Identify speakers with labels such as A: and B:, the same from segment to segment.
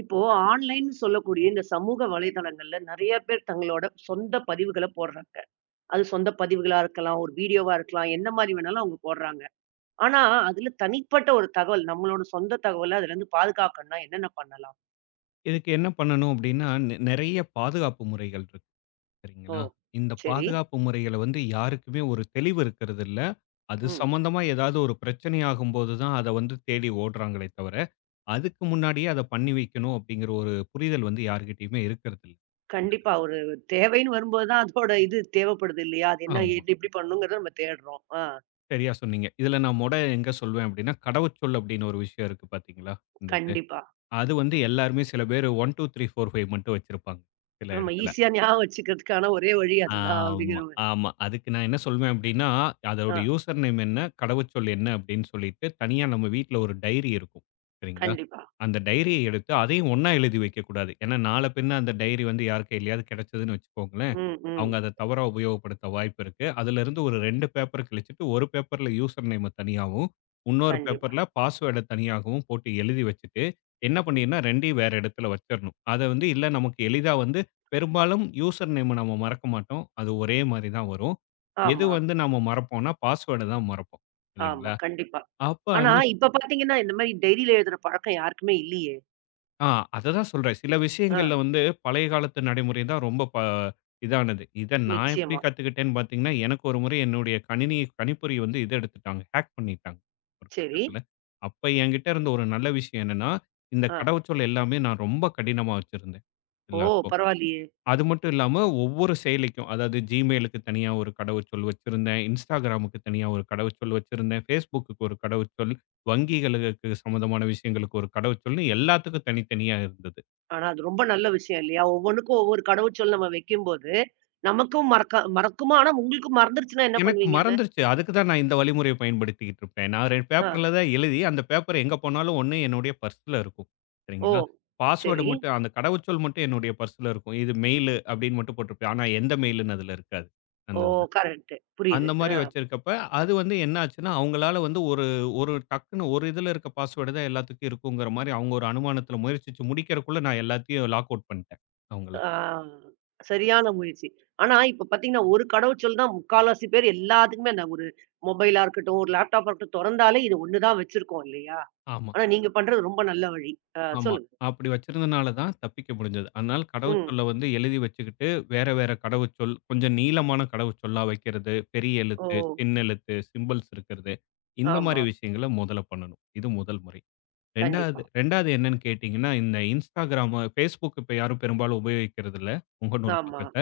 A: இப்போ ஆன்லைன்னு சொல்லக்கூடிய இந்த சமூக வலைதளங்கள்ல நெறைய பேர் தங்களோட சொந்த பதிவுகள போடுறாங்க. அது சொந்த பதிவுகளா இருக்கலாம், ஒரு வீடியோவா இருக்கலாம், என்ன மாரி வேணாலும் அவங்க போடுறாங்க. ஆனா, அதுல தனிப்பட்ட ஒரு தகவல், நம்மளோட சொந்த தகவல அதுலருந்து பாதுகாக்கணும்னா என்னென்ன பண்ணலாம்?
B: இதுக்கு என்ன பண்ணணும் அப்படின்னா, நெறைய பாதுகாப்பு முறைகள் இருக்கு,
A: ஓ!
B: சரிங்களா? இந்த
A: சரி.
B: பாதுகாப்பு முறைகள வந்து யாருக்குமே ஒரு தெளிவு இருக்கிறதில்ல. அது
A: ம்.
B: சம்மந்தமா ஏதாவது ஒரு பிரச்சனை ஆகும்போது தான் அத வந்து தேடி ஓடுறாங்களே தவிர, அதுக்கு முன்னாடியே அத பண்ணி வைக்கணும் அப்படிங்கிற ஒரு புரிதல் வந்து யார்கிட்டயுமே இருக்கிறதில்ல.
A: கண்டிப்பா. ஒரு தேவைன்னு வரும்போது தான் அதோட இது தேவைப்படுது இல்லையா? அது என்ன
B: ஆமா.
A: எது எப்படி பண்ணணுங்கிறத நம்ம தேடுறோம். ஆ.
B: சரியா சொன்னீங்க. இதுல நான் எங்க சொல்வேன் அப்படின்னா, கடவுச்சொல் அப்படின்னு ஒரு விஷயம் இருக்கு பார்த்தீங்களா? இந்த இது.
A: கண்டிப்பா.
B: அது வந்து எல்லாருமே சில பேரு 1, 2, 3, 4, 5 மட்டும் வச்சிருப்பாங்க சில
A: ஆமா.
B: இடத்துல.
A: ஈஸியா ஞாபகம் வச்சுக்கிறதுக்கான ஒரே வழி அதுதான்
B: ஆமா,
A: அப்படிங்கிற மாரி.
B: ஆமா. அதுக்கு நான் என்ன சொல்வேன் அப்டின்னா, அதோட
A: ஆ.
B: யூசர் நேம் என்ன? கடவுச்சொல் என்ன? அப்டின்னு சொல்லிட்டு, தனியா நம்ம வீட்ல ஒரு டைரி இருக்கும். சரிங்களா?
A: கண்டிப்பா.
B: அந்த டைரிய எடுத்து அதையும் ஒண்ணா எழுதி வைக்கக்கூடாது. ஏன்னா, நாள பின்ன அந்த டைரி வந்து யார் கையிலயாவது கிடைச்சதுன்னு வச்சுக்கோங்களேன்,
A: ம்,
B: அவங்க
A: ம்.
B: அத தவறா உபயோகப்படுத்த வாய்ப்பு இருக்கு. அதுலருந்து ஒரு 2 பேப்பர் கிழிச்சிட்டு, ஒரு பேப்பர்ல யூசர் நேம தனியாவும், உன்னொரு
A: கண்டிப்பா.
B: பேப்பர்ல பாஸ்வேர்ட தனியாகவும் போட்டு எழுதி வச்சுட்டு, என்ன
A: ம்.
B: பண்ணிருன்னா 2யும் வேற இடத்துல வச்சரணும். அத வந்து இல்ல, நமக்கு எளிதா வந்து பெரும்பாலும் யூசர் நேம நம்ம மறக்க மாட்டோம். அது ஒரே மாரி தான் வரும். எது
A: ஆமா,
B: வந்து நம்ம மறப்போம்னா, பாஸ்வேர்ட தான் மறப்போம்.
A: ஆமா.
B: இல்லைங்களா?
A: கண்டிப்பா.
B: அப்ப
A: ஆனா,
B: அந்த
A: ம். இப்ப பார்த்தீங்கன்னா, இந்த மாரி டைரியில எழுதுற பழக்கம் யாருக்குமே இல்லையே!
B: ஆ அததான் சொல்றேன். சில
A: ஆ,
B: விஷயங்கள்ல வந்து பழைய காலத்து நடைமுறை தான் ரொம்ப இதானது. இத நான் எப்படி
A: நிச்சயமா.
B: கத்துக்கிட்டேன்னு பார்த்தீங்கன்னா, எனக்கு ஒரு முறை என்னுடைய கணினி கணிப்பொறி வந்து இத எடுத்துட்டாங்க. ஹேக் பண்ணிட்டாங்க ஒரு
A: சரி.
B: கட்டத்துல. அப்ப என்கிட்ட இருந்த ஒரு நல்ல விஷயம் என்னன்னா, இந்த
A: ஆ.
B: கடவுச்சொல் எல்லாமே நான் ரொம்ப கடினமா வச்சிருந்தேன்
A: ஓ!
B: எல்லாருக்கும்.
A: பரவாயில்லையே!
B: அது மட்டும் இல்லாம ஒவ்வொரு செயலிக்கும், அதாவது Gmailக்கு தனியா ஒரு கடவுச்சொல் வச்சிருந்தேன். Instagramக்கு தனியா ஒரு கடவுச்சொல் வச்சிருந்தேன். Facebookக்கு ஒரு கடவுச்சொல், வங்கிகளுக்கு சம்மந்தமான விஷயங்களுக்கு ஒரு கடவுச்சொல்னு எல்லாத்துக்கும் தனித்தனியா இருந்தது.
A: ஆனா, அது ரொம்ப நல்ல விஷயம் இல்லையா? ஒவ்வொன்னுக்கும் ஒவ்வொரு கடவுச்சொல் நம்ம வைக்கும்போது, நமக்கும் மறக்க மறக்குமா? ஆனா, உங்களுக்கு மறந்துருச்சுன்னா என்ன
B: எனக்கு
A: பண்ணுவீங்க அத?
B: மறந்துருச்சு. அதுக்கு தான் நான் இந்த வழிமுறைய பயன்படுத்திக்கிட்டு இருப்பேன். நான் 2
A: ஆ.
B: பேப்பர்ல தான் எழுதி, அந்த பேப்பர் எங்க போனாலும் ஒண்ணு என்னுடைய பர்ஸ்ல இருக்கும்.
A: ஓ!
B: சரிங்களா? பாஸ்வேர்டு
A: சரி.
B: மட்டும் அந்த கடவுச்சொல் மட்டும் என்னுடைய பர்ஸ்ல இருக்கும். இது மெயிலு அப்படின்னு மட்டும் போட்டிருப்பேன். ஆனா எந்த மெயில்ன்னு அதுல இருக்காது. அந்த
A: ஓ!
B: இதுல.
A: கரெக்ட். புரியுது.
B: அந்த
A: ஆ.
B: மாரி வச்சிருக்கப்ப, அது வந்து என்ன ஆச்சுன்னா, அவங்களால வந்து ஒரு ஒரு டக்குன்னு ஒரு இதுல இருக்க பாஸ்வேர்டு தான் எல்லாத்துக்கும் இருக்குங்கிற மாரி அவங்க ஒரு அனுமானத்துல முயற்சிச்சு முடிக்கிறக்குள்ள நான் எல்லாத்தையும் லாக் அவுட் பண்ணிட்டேன் அவங்கள.
A: ஆ. சரியான முயற்சி. ஆனா, இப்ப பார்த்தீங்கன்னா, ஒரு கடவுச்சொல் தான் முக்கால்வாசி பேர் எல்லாத்துக்குமே அந்த ஒரு மொபைலா இருக்கட்டும், ஒரு லேப்டாப்பா இருக்கட்டும் தொறந்தாலே இது ஒண்ணு தான் வச்சிருக்கோம் இல்லையா?
B: ஆமா,
A: ஆனா நீங்க பண்றது ரொம்ப நல்ல வழி.
B: ஆமா.
A: சொல்லுங்க.
B: அப்படி வச்சிருந்தனால தான் தப்பிக்க முடிஞ்சது. அதனால
A: ம்.
B: கடவுச்சொல்ல வந்து எழுதி வச்சுக்கிட்டு, வேற வேற கடவுச்சொல், கொஞ்சம் நீளமான கடவுச்சொல்லா வைக்கிறது, பெரிய
A: ஓ!
B: எழுத்து, சின்னெழுத்து, சிம்பல்ஸ் இருக்கிறது, இந்த
A: ஆமா.
B: மாரி விஷயங்கள முதல்ல பண்ணணும். இது முதல் முறை.
A: கண்டிப்பா.
B: 2வது என்னன்னு கேட்டீங்கன்னா, இந்த Instagram, Facebook இப்ப யாரும் பெரும்பாலும் உபயோகிக்கிறது இல்ல. முகநூல்
A: ஆமா.
B: பக்கத்த.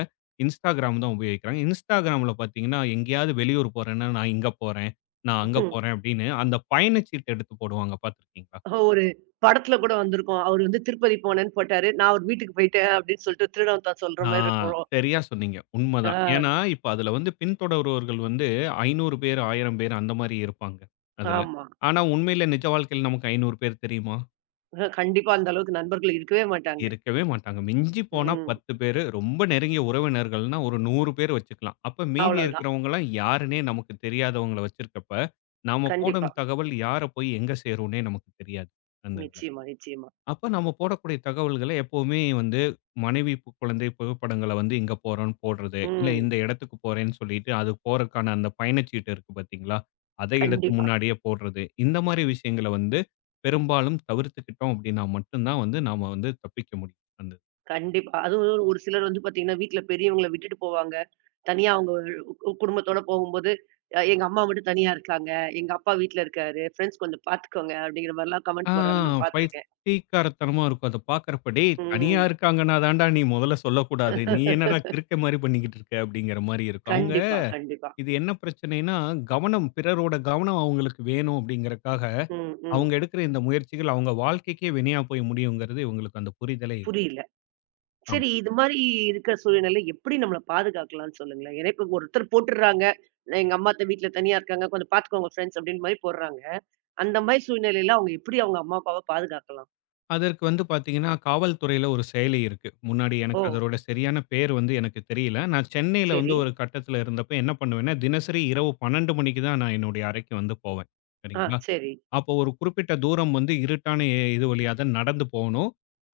B: Instagram தான் உபயோகிக்கிறாங்க. Instagramல பார்த்தீங்கன்னா, எங்கேயாவது வெளியூர் போறேன்னா, நான் இங்க போறேன், நான் அங்க
A: ம்.
B: போறேன் அப்படின்னு அந்த பயணச்சீட்டு எடுத்து போடுவாங்க பார்த்துருக்கீங்களா?
A: ஒரு படத்துல கூட வந்திருக்கும். அவரு வந்து திருப்பதி போனேன்னு போட்டாரு. "நான் அவரு வீட்டுக்கு போயிட்டேன்" அப்படின்னு சொல்லிட்டு திருடன் தான் சொல்ற
B: ஆ,
A: மாரி இருக்கும்.
B: சரியா சொன்னீங்க. உண்மதான்.
A: ஆ,
B: ஏன்னா, இப்ப அதுல வந்து பின்தொடர்பவர்கள் வந்து 500 பேர், 1000 பேர் அந்த மாரி இருப்பாங்க அதுல.
A: ஆமா.
B: ஆனா, உண்மையில நிஜ வாழ்க்கையில நமக்கு 500 பேர் தெரியுமா?
A: கண்டிப்பா அந்த அளவுக்கு நண்பர்கள் இருக்கவே மாட்டாங்க.
B: இருக்கவே மாட்டாங்க. மிஞ்சி போனா
A: ம்.
B: 10 பேரு. ரொம்ப நெருங்கிய உறவினர்கள்னா ஒரு 100 பேர் வச்சுக்கலாம். அப்ப மீதி
A: அவ்வளவுதான்.
B: இருக்கிறவங்கலாம் யாருன்னே நமக்கு தெரியாதவங்கள வச்சிருக்கப்ப, நாம
A: கண்டிப்பா.
B: போடும் தகவல் யார போய் எங்க சேரும்னே நமக்கு தெரியாது. அந்த
A: நிச்சயமா, நிச்சயமா.
B: அப்ப நம்ம போடக்கூடிய தகவல்கள எப்பவுமே வந்து மனைவி, குழந்தை புகைப்படங்கள வந்து இங்க போறோம்ன்னு போடுறது. இல்ல
A: ம்.
B: இந்த இடத்துக்கு போறேன்னு சொல்லிட்டு, அது போறக்கான அந்த பயணச்சீட்டு இருக்கு பார்த்தீங்களா? அதை எடுத்து
A: கண்டிப்பா.
B: முன்னாடியே போடுறது. இந்த மாரி விஷயங்கள வந்து பெரும்பாலும் தவிர்த்துக்கிட்டோம் அப்படின்னா மட்டும் தான் வந்து நாம வந்து தப்பிக்க முடியும். அந்த
A: கண்டிப்பா. அதுவும் ஒரு சிலர் வந்து பாத்தீங்கன்னா, வீட்ல பெரியவங்கள விட்டுட்டு போவாங்க. தனியா அவங்க குடும்பத்தோட போகும்போது, எங்க அம்மா மட்டும் தனியா இருக்காங்க. எங்க அப்பா வீட்ல இருக்காரு. ஃப்ரெண்ட்ஸ் கொஞ்சம் பாத்துக்கோங்க அப்படிங்கிற மாரிலாம்
B: ஆ
A: கமெண்ட் போடுறாங்க. நான் பாத்துருக்கேன்.
B: பைத்தியக்காரத்தனமா இருக்கும். அத பார்க்கறப்ப, "டேய் தனியா
A: ம்.
B: இருக்காங்கன்னா தான்டா நீ முதல்ல சொல்லக்கூடாது. நீ என்னடா கிறுக்க மாரி பண்ணிக்கிட்டு இருக்க?" அப்படிங்கிற மாரி இருக்கும். அவங்க
A: கண்டிப்பா, கண்டிப்பா.
B: இது என்ன பிரச்சனைன்னா, கவனம் பிறரோட கவனம் அவங்களுக்கு வேணும் அப்படிங்கிறக்காக,
A: ம், ம்.
B: அவங்க எடுக்கிற இந்த முயற்சிகள் அவங்க வாழ்க்கைக்கே வினையா போய் முடியுங்கிறது இவங்களுக்கு அந்த புரிதலே இல்ல.
A: புரியல.
B: ஆமா.
A: சரி இது மாரி இருக்கிற சூழ்நிலையில எப்படி நம்மள பாதுகாக்கலாம்ன்னு சொல்லுங்களேன்? ஏன்னா இப்ப ஒருத்தர் போட்டுடுறாங்க. நான் எங்க அம்மா வீட்ல தனியா இருக்காங்க. கொஞ்சம் பாத்துக்கோங்க ஃப்ரெண்ட்ஸ் அப்படின்னு மாரி போடுறாங்க. அந்த மாரி சூழ்நிலையில அவங்க எப்படி அவங்க அம்மா, அப்பாவ பாதுகாக்கலாம்?
B: அதற்கு வந்து பார்த்தீங்கன்னா, காவல்துறையில ஒரு செயலி இருக்கு. முன்னாடி
A: ஓ!
B: எனக்கு அதோட சரியான பேர் வந்து எனக்கு தெரியல. நான் சென்னையில வந்து
A: சரி.
B: ஒரு கட்டத்தில இருந்தப்ப என்ன பண்ணுவேன்னா, தினசரி இரவு 12 மணிக்கு தான் நான் என்னுடைய அறைக்கு வந்து போவேன்.
A: ஆ
B: சரிங்களா?
A: சரி.
B: அப்போ ஒரு குறிப்பிட்ட தூரம் வந்து இருட்டான இது வழியா தான் நடந்து போகணும்.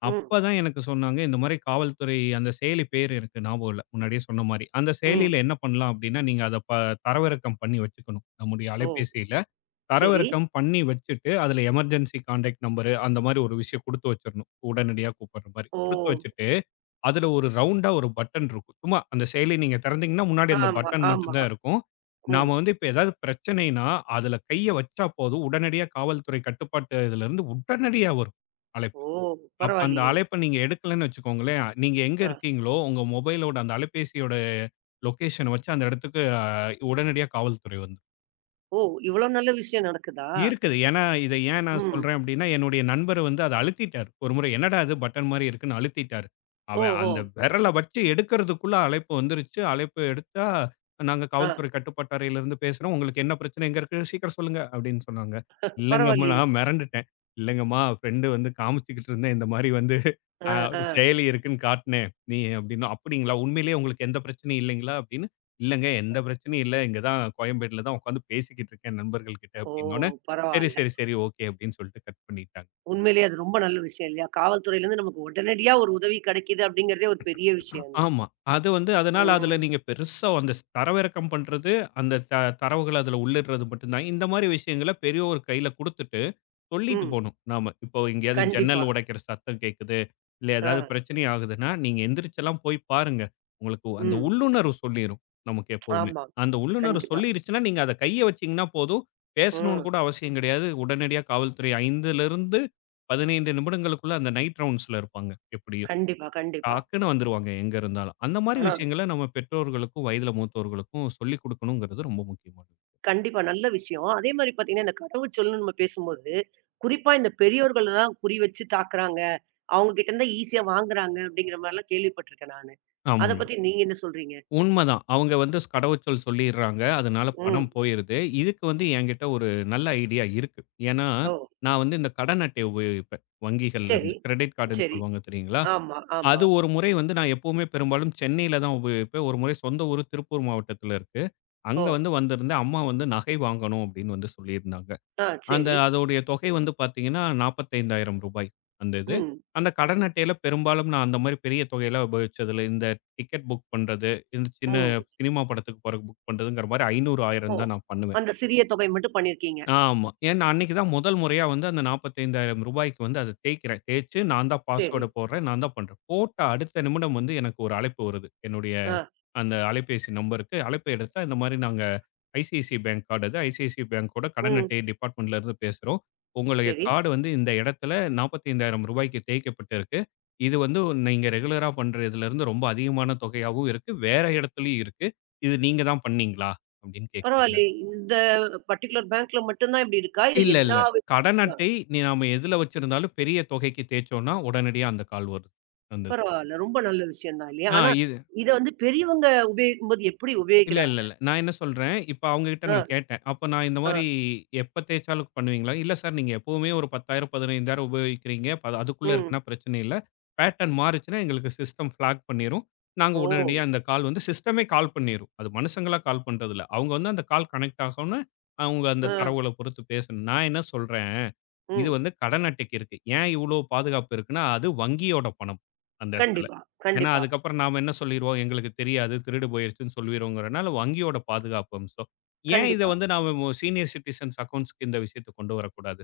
A: ம்,
B: அப்பதான் எனக்கு சொன்னாங்க, இந்த மாரி காவல்துறை அந்த செயலி பேரு எனக்கு ஞாபகம் இல்ல. முன்னாடியே சொன்ன மாரி. அந்த
A: ம்.
B: செயலியில என்ன பண்ணலாம் அப்படின்னா, நீங்க அத தரவிறக்கம் பண்ணி வச்சுக்கணும். நம்முடைய
A: ஓ!
B: அலைபேசியில
A: சரி.
B: தரவிறக்கம் பண்ணி வச்சுட்டு, அதுல எமர்ஜென்சி கான்டாக்ட் நம்பரு அந்த மாரி ஒரு விஷயம் குடுத்து வச்சிரணும். உடனடியா கூப்பிடுற மாரி.
A: ஓ!
B: குடுத்து வச்சுட்டு அதுல ஒரு ரவுண்டா ஒரு பட்டன் இருக்கும். சும்மா அந்த செயலி நீங்க திறந்தீங்கன்னா, முன்னாடி அந்த
A: ஆமா,
B: பட்டன் மட்டும்
A: ஆமா.
B: தான் இருக்கும்.
A: ம்.
B: நாம வந்து இப்ப ஏதாவது பிரச்சனைன்னா, அதுல கைய வச்சா போதும், உடனடியா காவல்துறை கட்டுப்பாட்டு இதுலருந்து உடனடியா வரும் அழைப்பு.
A: ஓ!
B: அப்ப அந்த
A: பரவாயில்லையே!
B: அழைப்ப நீங்க எடுக்கலன்னு வச்சுக்கோங்களேன், நீங்க எங்க
A: அ.
B: இருக்கீங்களோ, உங்க மொபைலோட அந்த அலைபேசியோட லொகேஷன வச்சு அந்த இடத்துக்கு உடனடியா காவல்துறை வந்துரும்.
A: ஓ! இவ்ளோ நல்ல விஷயம் நடக்குதா?
B: இருக்குது. ஏன்னா, இத ஏன் நான்
A: ம்.
B: சொல்றேன் அப்படின்னா, என்னுடைய நண்பர் வந்து அத அழுத்திட்டாரு. ஒரு முறை என்னடா இது பட்டன் மாரி இருக்குன்னு அழுத்திட்டாரு. அவன்
A: ஓஹோ!
B: அந்த விரல வச்சு எடுக்கிறதுக்குள்ள அழைப்பு வந்துருச்சு. அழைப்பு எடுத்தா, "நாங்க
A: ஆ.
B: காவல்துறை கட்டுப்பாட்டு அறையிலிருந்து பேசுறோம். உங்களுக்கு என்ன பிரச்சனை? எங்க இருக்கு? சீக்கிரம் சொல்லுங்க" அப்படின்னு சொன்னாங்க. இல்லங்கம்மா
A: பரவாயில்லையே!
B: நான் மிரண்டுட்டேன். "இல்லங்கம்மா ஃப்ரெண்டு வந்து காமிச்சுக்கிட்டு இருந்தேன். இந்த மாரி வந்து
A: அ, ஆ.
B: ஒரு செயலி இருக்குன்னு காட்டுனேன். நீ" அப்படின்னா, "அப்படிங்களா? உண்மையிலேயே உங்களுக்கு எந்த பிரச்சனையும் இல்லைங்களா?" அப்படின்னு, "இல்லங்க எந்த பிரச்சனையும் இல்ல. இங்க தான் கோயம்பேடுல தான் உட்காந்து பேசிக்கிட்டு இருக்கேன் நண்பர்கள் கிட்ட"
A: ஓ!
B: அப்படின்னோனே சரி,
A: பரவால்ல.
B: சரி, சரி. ஓகே. அப்படின்னு சொல்லிட்டு கட் பண்ணிட்டாங்க.
A: உண்மையிலேயே அது ரொம்ப நல்ல விஷயம் இல்லையா? காவல்துறையிலருந்து நமக்கு உடனடியா ஒரு உதவி கிடைக்குது அப்படிங்கிறதே ஒரு பெரிய விஷயம் தான்.
B: ஆமா. அது வந்து அதனால அதுல
A: ம்,
B: நீங்க பெருசா அந்த தரவிறக்கம் பண்றது, அந்த தரவுகள அதுல உள்ளிடுறது மட்டும் தான். இந்த மாரி விஷயங்கள பெரியோர் கையில குடுத்துட்டு, சொல்லிட்டு
A: ம்.
B: போணும் நாம. இப்போ எங்கேயாவது
A: கண்டிப்பா.
B: ஜன்னல் உடைக்கிற சத்தம் கேட்குது, இல்ல
A: ஆ.
B: ஏதாவது பிரச்சனை ஆகுதுன்னா, நீங்க எந்திரிச்செல்லாம் போய் பாருங்க. உங்களுக்கு அந்த
A: ம்.
B: உள்ளுணர்வு சொல்லிரும். நமக்கு எப்பவுமே.
A: ஆமா.
B: அந்த உள்ளுணர்வு
A: கண்டிப்பா.
B: சொல்லிருச்சுன்னா, நீங்க அத கைய வச்சீங்கன்னா போதும். பேசணும்னு
A: ம்.
B: கூட அவசியம் கிடையாது. உடனடியா காவல்துறை 5லிருந்து 15 நிமிடங்களுக்குள்ள அந்த நைட் ரவுண்ட்ஸ்ல இருப்பாங்க எப்படியும்.
A: கண்டிப்பா, கண்டிப்பா.
B: டக்குன்னு வந்துருவாங்க எங்க இருந்தாலும். அந்த மாரி
A: ஆனா
B: விஷயங்கள நம்ம பெற்றோர்களுக்கும், வயதில மூத்தோர்களுக்கும் சொல்லிக் குடுக்கணுங்கிறது ரொம்ப முக்கியமானது.
A: கண்டிப்பா. நல்ல விஷயம். அதே மாரி பார்த்தீங்கன்னா, இந்த கடவுச்சொல்லுன்னு நம்ம பேசும்போது, குறிப்பா இந்த பெரியோர்கள தான் குறி வச்சு தாக்குறாங்க. அவங்க கிட்ட இருந்தா ஈஸியா வாங்குறாங்க அப்படிங்கிற மாரிலாம் கேள்விப்பட்டுருக்கேன் நானு. அத
B: ஆமாங்க.
A: பத்தி நீங்க என்ன சொல்றீங்க?
B: உண்மதான். அவங்க வந்து கடவுச்சொல் சொல்லிர்றாங்க. அதனால பணம்
A: ம்.
B: போயிருது. இதுக்கு வந்து என்கிட்ட ஒரு நல்ல ஐடியா இருக்கு. ஏன்னா,
A: ஓ!
B: நான் வந்து இந்த கடன் அட்டைய உபயோகிப்பேன். வங்கிகள்ல இருந்து.
A: சரி,
B: கிரெடிட் கார்டுன்னு
A: சரி.
B: சொல்லுவாங்க தெரியுங்களா?
A: ஆமா, ஆமா.
B: அது ஒரு முறை வந்து நான் எப்பவுமே பெரும்பாலும் சென்னையில தான் உபயோகிப்பேன். ஒரு முறை சொந்த ஊரு திருப்பூர் மாவட்டத்தில இருக்கு.
A: ஓ!
B: அங்க வந்து வந்திருந்தேன். அம்மா வந்து நகை வாங்கணும் அப்படின்னு வந்து சொல்லியிருந்தாங்க.
A: ஆ
B: அந்த
A: சரி.
B: அதோடைய தொகை வந்து பார்த்தீங்கன்னா, ரூ. 45,000 அந்த இது.
A: ம்,
B: அந்த கடன் அட்டையில பெரும்பாலும் நான் அந்த மாரி பெரிய தொகையெல்லாம் உபயோகிச்சது இல்ல. இந்த டிக்கெட் புக் பண்றது, இந்த சின்ன
A: ம்.
B: சினிமா படத்துக்கு போறதுக்கு புக் பண்றதுங்கிற மாரி 500,
A: ஓ!
B: 1000 தான் நான் பண்ணுவேன்.
A: அந்த சிறிய தொகை மட்டும் பண்ணியிருக்கீங்க.
B: ஆமா. ஏன்னா அன்னைக்கு தான் முதல் முறையா வந்து அந்த ரூ. 45,000க்கு வந்து அத தேய்க்கிறேன். தேய்ச்சு நான் தான்
A: சரி.
B: பாஸ்வேர்ட போடுறேன். நான் தான் பண்றேன். போட்ட அடுத்த நிமிடம் வந்து எனக்கு ஒரு அழைப்பு வருது. என்னுடைய
A: ஆ.
B: அந்த அலைபேசி நம்பருக்கு அழைப்பு எடுத்தா, இந்த மாரி நாங்க ஐசிஐசிஐ பேங்க் கார்டு அது. ஐசிஐசிஐ பேங்கோட கடன்
A: ம்.
B: அட்டை டிபார்ட்மெண்ட்லேருந்து பேசுறோம். உங்களுடைய
A: சரி.
B: கார்டு வந்து இந்த இடத்துல ரூ. 45,000க்கு தேய்க்கப்பட்டிருக்கு. இது வந்து நீங்க ரெகுலரா பண்ற இதுலேருந்து ரொம்ப அதிகமான தொகையாவும் இருக்கு. வேற இடத்துலயும் இருக்கு. இது நீங்க தான் பண்ணீங்களா? அப்படின்னு கேட்குறாங்க.
A: பரவாயில்லையே. இந்த பர்ட்டிகுலர் பேங்க்ல மட்டும் தான் இப்படி இருக்கா? இல்ல
B: இல்ல, இல்ல.
A: எல்லா
B: கடன் அட்டை நாம எதுல வச்சிருந்தாலும் பெரிய தொகைக்கு தேய்ச்சோம்னா, உடனடியா அந்த கால் வருது. அந்த
A: பரவால்ல. ரொம்ப நல்ல விஷயம் தான் இல்லையா?
B: ஆ
A: ஆனா,
B: இது
A: இத வந்து பெரியவங்க உபயோகிக்கும்போது எப்படி
B: இல்ல, இல்ல,
A: உபயோகிக்கிறாங்க?
B: இல்ல. நான் என்ன சொல்றேன், இப்ப அவங்ககிட்ட
A: ஆ,
B: நான் கேட்டேன். அப்ப நான் இந்த
A: ஆ,
B: மாரி எப்ப தேய்ச்சாலும் பண்ணுவீங்களா? இல்ல சார், நீங்க எப்பவுமே ஒரு 10,000, 15,000 உபயோகிக்கிறீங்க. அதுக்குள்ள
A: ம்.
B: இருக்குன்னா பிரச்சனை இல்ல. பேட்டர்ன் மாறுச்சுன்னா எங்களுக்கு சிஸ்டம் ஃபிளாக் பண்ணிரும். நாங்க
A: ஓ!
B: உடனடியா அந்த கால் வந்து சிஸ்டமே கால் பண்ணிரும். அது மனுஷங்களா கால் பண்றது இல்ல. அவங்க வந்து அந்த கால் கனெக்ட் ஆகும்னு, அவங்க அந்த
A: ஆ,
B: தரவுகள பொறுத்து பேசணும். நான் என்ன சொல்றேன், இது
A: ம்.
B: வந்து கடன் அட்டைக்கு இருக்கு. ஏன் இவ்ளோ பாதுகாப்பு இருக்குன்னா, அது வங்கியோட பணம் அந்த இடத்துல.
A: கண்டிப்பா,
B: ஏன்னா,
A: கண்டிப்பா,
B: அதுக்கப்புறம் நாம என்ன சொல்லிருவோம், எங்களுக்கு தெரியாது திருடு போயிருச்சுன்னு சொல்லிருவோங்கிறனால வங்கியோட பாதுகாப்பு அம்சம். ஏன் இத
A: கண்டிப்பா,
B: வந்து நாம சீனியர் சிட்டிசன்ஸ் அக்கவுண்ட்ஸ்க்கு இந்த விஷயத்த கொண்டு வரக்கூடாது?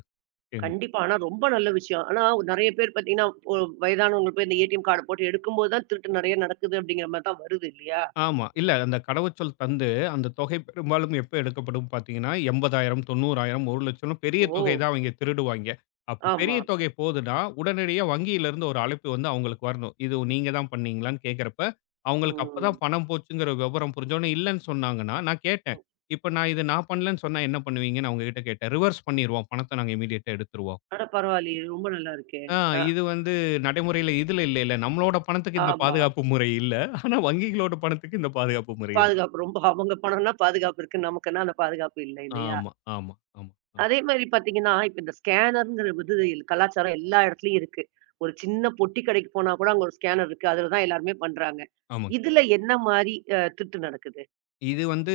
A: கண்டிப்பா. ஆனா ரொம்ப நல்ல விஷயம். ஆனா நெறைய பேர் பார்த்தீங்கன்னா, ஒ வயதானவங்க போய் இந்த ஏடிஎம் கார்ட போட்டு எடுக்கும்போது தான் திருட்டு நெறைய நடக்குது அப்படிங்கிற மாரி தான் வருது இல்லையா?
B: ஆமா. இல்ல அந்த கடவுச்சொல் தந்து, அந்த தொகை பெரும்பாலும் எப்ப எடுக்கப்படும் பார்த்தீங்கன்னா, 80,000, 90,000, 1,00,000 பெரிய
A: ஓ!
B: தொகை தான் அவைங்க திருடுவாய்ங்க. அப்ப பெரிய
A: ஆமா.
B: தொகை போதுன்னா, உடனடியா வங்கியிலிருந்து ஒரு அழைப்பு வந்து அவங்களுக்கு வரணும். இது நீங்க தான் பண்ணீங்களான்னு கேட்கிறப்ப, அவங்களுக்கு அப்பதான்
A: ம்.
B: பணம் போச்சுங்கிற விவரம் புரிஞ்சோனே இல்லன்னு சொன்னாங்கன்னா, நான் கேட்டேன். இப்ப நான் இது நான் பண்ணலன்னு சொன்னா என்ன பண்ணுவீங்கன்னு அவங்ககிட்ட கேட்டேன். ரிவர்ஸ் பண்ணிருவோம். பணத்த நாங்க இம்மீடியட்டா எடுத்துருவோம்.
A: அட பரவாயில்லையே! ரொம்ப நல்லா இருக்கே.
B: ஆ
A: அ
B: இது வந்து நடைமுறையில இதுல இல்லைல்ல. நம்மளோட பணத்துக்கு இந்த
A: ஆமா.
B: பாதுகாப்பு முறை இல்ல. ஆனா வங்கிகளோட பணத்துக்கு இந்த பாதுகாப்பு முறை இருக்கு.
A: பாதுகாப்பு ரொம்ப அவங்க பணம்னா பாதுகாப்பு இருக்கு. நமக்குன்னா அந்த பாதுகாப்பு இல்ல இல்லையா?
B: ஆமா, ஆமா, ஆமா, ஆமா,
A: அதே மாரி பாத்தீங்கன்னா, இப்ப இந்த ஸ்கேனர்ங்கிற வந்து கலாச்சாரம் எல்லா இடத்துலயும் இருக்கு. ஒரு சின்ன பொட்டி கடைக்கு போனா கூட அங்க ஒரு ஸ்கேனர் இருக்கு. அதுல தான் எல்லாருமே பண்றாங்க.
B: ஆமாங்க.
A: இதுல என்ன மாரி அ திருட்டு நடக்குது?
B: இது வந்து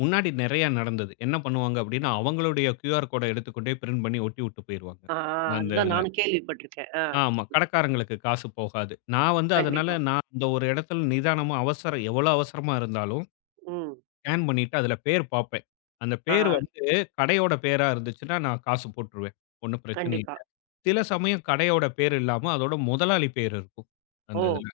B: முன்னாடி நெறைய நடந்தது. என்ன பண்ணுவாங்க அப்டின்னா, அவங்களுடைய கியூஆர் கோட எடுத்துக்கொண்டு போய் பிரிண்ட் பண்ணி ஒட்டி விட்டு போயிருவாங்க.
A: ஆ
B: அந்த
A: அதுதான்
B: இதுல.
A: நானும் கேள்விப்பட்டுருக்கேன். ஆ
B: ஆமா. கடைக்காரங்களுக்கு காசு போகாது. நான் வந்து அதனால
A: கண்டிப்பா.
B: நான் அந்த ஒரு இடத்துல நிதானமா அவசரம் எவ்வளோ அவசரமா இருந்தாலும்,
A: ம்.
B: ஸ்கேன் பண்ணிட்டு அதில பேர் பார்ப்பேன். அந்த பேர்
A: ஆ
B: வந்து கடையோட பேரா இருந்துச்சுன்னா, நான் காசு போட்டுருவேன். ஒண்ணும் பிரச்சனை
A: கண்டிப்பா.
B: இல்ல. சில சமயம் கடையோட பேர் இல்லாம அதோட முதலாளி பேர் இருக்கும். அந்த
A: ஓ!
B: இதில.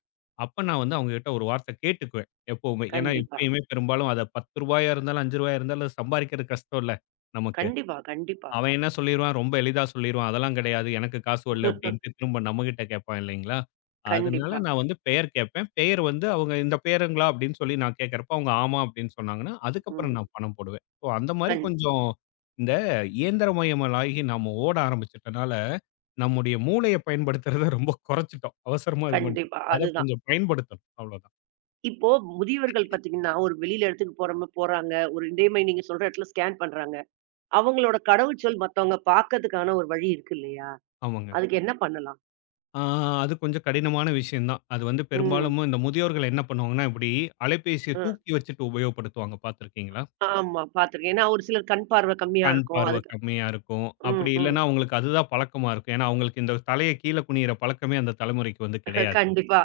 B: அப்ப நான் வந்து அவங்ககிட்ட ஒரு வார்த்தை கேட்டுக்குவேன். எப்பவுமே. ஏன்னா
A: கண்டிப்பா.
B: எப்பயுமே பெரும்பாலும் அத ரூ. 10 இருந்தாலும், ரூ. 5 இருந்தாலும் சம்பாரிக்கிறது கஷ்டம் இல்ல நமக்கு.
A: கண்டிப்பா, கண்டிப்பா.
B: அவன் என்ன சொல்லிருவான், ரொம்ப எளிதா சொல்லிருவான். அதெல்லாம் கிடையாது. எனக்கு காசு வரல அப்டின்ட்டு திரும்ப நம்மகிட்ட கேட்பான் இல்லைங்களா? அதனால
A: கண்டிப்பா.
B: நான் வந்து பெயர் கேட்பேன். பெயர் வந்து அவங்க இந்த பெயருங்களா அப்படின்னு சொல்லி நான் கேட்கறப்ப, அவங்க ஆமா அப்படின்னு சொன்னாங்கன்னா, அதுக்கப்புறம்
A: ம்.
B: நான் பணம் போடுவேன். ஸோ அந்த மாரி
A: கண்
B: கொஞ்சம் இந்த இயந்திரமயமாகி நாம ஓட ஆரம்பிச்சுட்டனால, நம்முடைய மூளைய பயன்படுத்துறத ரொம்ப குறைச்சுட்டோம். அவசரமா இது பண்றோம்.
A: கண்டிப்பா.
B: அத
A: அதுதான்.
B: கொஞ்சம் பயன்படுத்தணும். அவ்வளோதான்.
A: இப்போ முதியவர்கள் பாத்தீங்கன்னா, ஒரு வெளியில இடத்துக்கு போறோம போறாங்க. ஒரு இதே மாரி நீங்க சொல்ற இடத்துல ஸ்கேன் பண்றாங்க. அவங்களோட கடவுச்சொல் மத்தவங்க பாக்கதுக்கான ஒரு வழி இருக்கு இல்லையா?
B: ஆமாங்க.
A: அதுக்கு என்ன பண்ணலாம்?
B: ஆ, அது கொஞ்சம் கடினமான விஷயம் தான். அது வந்து
A: ம்.
B: பெரும்பாலும் இந்த முதியோர்கள் என்ன பண்ணுவாங்கன்னா, இப்படி அலைபேசிய
A: அ.
B: தூக்கி வச்சுட்டு உபயோகப்படுத்துவாங்க பார்த்திருக்கீங்களா?
A: ஆமா பாத்துருக்கேன். ஏன்னா ஒரு சிலர் கண் பார்வ கம்மியா
B: கண்
A: இருக்கும்.
B: பார்வை
A: அதுக்கு
B: கம்மியா இருக்கும். அப்படி
A: ம், ம்.
B: இல்லன்னா, அவங்களுக்கு அதுதான் பழக்கமா இருக்கும். ஏன்னா, அவங்களுக்கு இந்த தலைய கீழ குனியிற பழக்கமே அந்த தலைமுறைக்கு வந்து கிடையாது.
A: கண்டிப்பா.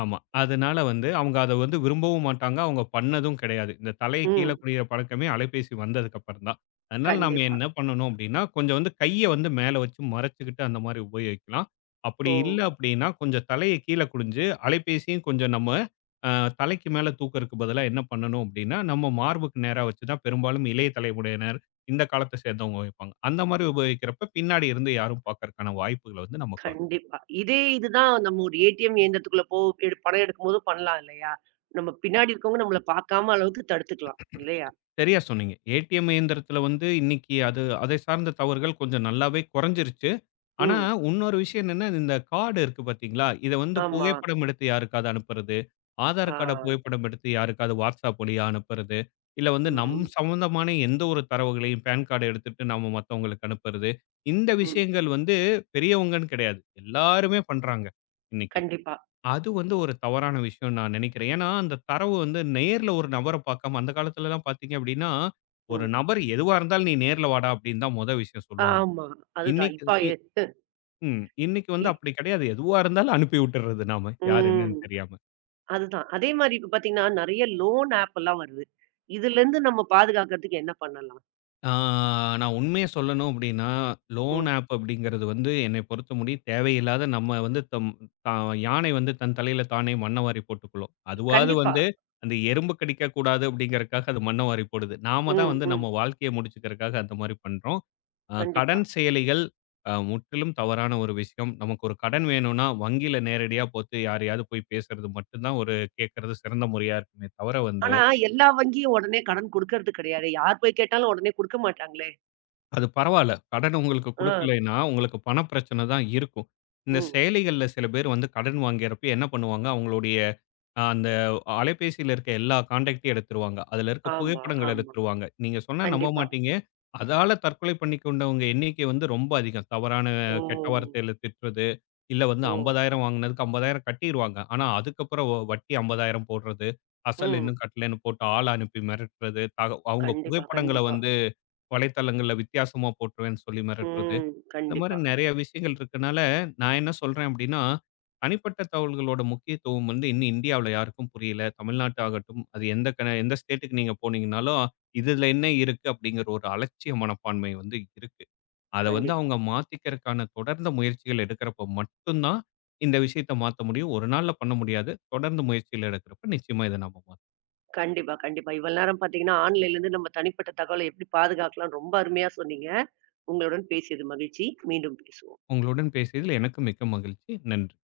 B: ஆமா. அதனால வந்து அவங்க அத வந்து விரும்பவும் மாட்டாங்க. அவங்க பண்ணதும் கிடையாது. இந்த தலைய கீழ
A: ம்.
B: குனியிற பழக்கமே அலைபேசி வந்ததுக்கப்புறம் தான். அதனால நாம
A: கண்டிப்பா.
B: என்ன பண்ணணும் அப்டின்னா, கொஞ்சம் வந்து கைய வந்து மேல வச்சு மறைச்சுக்கிட்டு அந்த மாரி உபயோகிக்கலாம். அப்படி
A: ஓ!
B: இல்ல அப்டின்னா, கொஞ்சம் தலைய கீழ குனிஞ்சு அலைபேசியும் கொஞ்சம் நம்ம அ தலைக்கு மேல தூக்கறக்கு பதிலா என்ன பண்ணணும் அப்டின்னா, நம்ம மார்புக்கு நேரா வச்சு தான் பெரும்பாலும் இளைய தலைமுறையினர், இந்த காலத்த சேர்ந்தவங்க வைப்பாங்க. அந்த மாரி உபயோகிக்கிறப்ப பின்னாடி இருந்து யாரும் பார்க்கறக்கான வாய்ப்புகள வந்து நம்ம குறைச்சுக்கலாம்.
A: கண்டிப்பா. இதே இதுதான் நம்ம ஒரு ஏடிஎம் இயந்திரத்துக்குள்ள போ எடு பணம் எடுக்கும்போது பண்ணலாம் இல்லையா? நம்ம பின்னாடி இருக்கவங்க நம்மள பாக்காம அளவுக்கு தடுத்துக்கலாம். இல்லையா?
B: சரியா சொன்னீங்க. ஏடிஎம் இயந்திரத்தில வந்து இன்னைக்கு அது அதை சார்ந்த தவறுகள் கொஞ்சம் நல்லாவே குறைஞ்சிருச்சு. ஆனா,
A: ம்.
B: இன்னொரு விஷயம் என்னன்னா, இந்த கார்டு இருக்கு பார்த்தீங்களா? இத வந்து
A: ஆமா.
B: புகைப்படம் எடுத்து யாருக்காவது அனுப்புறது, ஆதார்
A: ஆ.
B: கார்ட புகைப்படம் எடுத்து யாருக்காவது WhatsApp வழியா அனுப்புறது, இல்ல வந்து நம்
A: ம்.
B: சம்மந்தமான எந்த ஒரு தரவுகளையும் பான் கார்ட எடுத்துட்டு நாம மத்தவங்களுக்கு அனுப்புறது. இந்த
A: ம்.
B: விஷயங்கள் வந்து பெரியவங்கன்னு கிடையாது. எல்லாருமே பண்றாங்க இன்னைக்கு.
A: கண்டிப்பா.
B: அது வந்து ஒரு தவறான விஷயம்னு நான் நினைக்கிறேன். ஏன்னா, அந்த தரவு வந்து நேர்ல ஒரு நபர பார்க்காம அந்த காலத்துலலாம் பார்த்தீங்க அப்படின்னா, ஒரு
A: ம்.
B: நபர் எதுவா இருந்தாலும் "நீ நேர்ல வாடா" அப்படின்னு தான் மொத விஷயம் சொல்லுவாங்க.
A: ஆமா. அதுதான்.
B: இன்னைக்கு
A: இப்ப
B: இ
A: எ
B: ம். இன்னைக்கு வந்து
A: இ
B: அப்படி கிடையாது. எதுவா இருந்தாலும் அனுப்பி விட்டுறது நாம. யார் என்னன்னு
A: ம்.
B: தெரியாம.
A: அதுதான். அதே மாரி இப்ப பார்த்தீங்கன்னா, நெறைய லோன் ஆப் எல்லாம் வருது. இதுலருந்து நம்ம பாதுகாக்கிறதுக்கு என்ன பண்ணலாம்?
B: ஆ, நான் உண்மைய சொல்லணும் அப்படின்னா, லோன்
A: ம்.
B: ஆப் அப்படிங்கிறது வந்து என்னை பொறுத்தமுடி தேவையில்லாத நம்ம வந்து தம் தா யானை வந்து தன் தலையில தானே மண்ண வாரி போட்டுக்குளும். அதுவாது
A: கண்டிப்பா.
B: வந்து அந்த எறும்பு கடிக்கக் கூடாது அப்படிங்கிறதுக்காக அது மண்ண வாரி போடுது. நாம தான்
A: ம்,
B: வந்து நம்ம
A: ம்.
B: வாழ்க்கைய முடிச்சுக்கிறதுக்காக அந்த மாரி பண்றோம்.
A: கண்டிப்பா.
B: கடன் செயலிகள் முற்றிலும் தவறான ஒரு விஷயம். நமக்கு ஒரு கடன் வேணும்னா, வங்கியில நேரடியா போத்து யாரையாவது போய் பேசுறது மட்டும் தான் ஒரு கேட்கறது சிறந்த முறையா இருக்குமே தவிர வந்து
A: ஆனா, எல்லா வங்கியும் உடனே கடன் குடுக்கறது கிடையாதே. யார் போய் கேட்டாலும் உடனே குடுக்க மாட்டாங்களே!
B: அது பரவால்ல. கடன் உங்களுக்கு
A: ஆ.
B: குடுக்கலைன்னா, உங்களுக்கு பண பிரச்சனை தான் இருக்கும். இந்த
A: ம்.
B: செயலிகள்ல சில பேர் வந்து கடன் வாங்கிறப்ப என்ன பண்ணுவாங்க, அவங்களுடைய அந்த அலைபேசியில இருக்க எல்லா கான்டாக்ட்டையும் எடுத்துருவாங்க. அதில இருக்க
A: ஆமா,
B: புகைப்படங்கள்
A: ஆமா.
B: எடுத்துருவாங்க. நீங்க சொன்னா நம்ப
A: கண்டிப்பா.
B: மாட்டீங்க. அதால தற்கொலை பண்ணிக் கொண்டவங்க எண்ணிக்கை வந்து ரொம்ப அதிகம். தவறான
A: ஓ!
B: கெட்ட வார்த்தையில திட்டுறது, இல்ல வந்து
A: ஓ!
B: 50,000 வாங்குனதுக்கு 50,000 கட்டிருவாங்க. ஆனா, அதுக்கப்புறம் வட்டி 50,000 போடுறது, அசல்
A: ம்.
B: இன்னும் கட்டலன்னு போட்டு ஆள் அனுப்பி மிரட்டுறது, அவங்க
A: கண்டிப்பா,
B: புகைப்படங்கள
A: கண்டிப்பா.
B: வந்து வலைத்தளங்கள்ல வித்தியாசமா போட்டுருவேன்னு சொல்லி மிரட்டுறது.
A: ம்.
B: இந்த மாரி
A: கண்டிப்பா,
B: நெறைய விஷயங்கள் இருக்கனால, நான் என்ன சொல்றேன் அப்டின்னா, தனிப்பட்ட தகவல்களோட முக்கியத்துவம் வந்து இன்னும் இந்தியாவுல யாருக்கும் புரியல. தமிழ்நாட்டு ஆகட்டும், அது எந்த எந்த ஸ்டேட்டுக்கு நீங்க போனீங்கனாலும், இதுல என்ன இருக்கு அப்டிங்கிற ஒரு அலட்சிய மனப்பான்மை வந்து இருக்கு. அத வந்து
A: கண்டிப்பா.
B: அவங்க மாத்திக்கிறக்கான தொடர்ந்த முயற்சிகள் எடுக்கிறப்ப மட்டும் தான், இந்த விஷயத்த மாத்த முடியும். ஒரு நாள்ல பண்ண முடியாது. தொடர்ந்து முயற்சிகள் எடுக்கிறப்ப நிச்சயமா இத நம்ம மாத்தலாம்.
A: கண்டிப்பா, கண்டிப்பா. இவ்வளவு நேரம் பார்த்தீங்கன்னா, ஆன்லைன்லேருந்து நம்ம தனிப்பட்ட தகவல எப்படி பாதுகாக்கலாம்ன்னு ரொம்ப அருமையா சொன்னீங்க. உங்களுடன் பேசியது மகிழ்ச்சி. மீண்டும் பேசுவோம்.
B: உங்களுடன் பேசியதில் எனக்கு மிக்க மகிழ்ச்சி. நன்றி.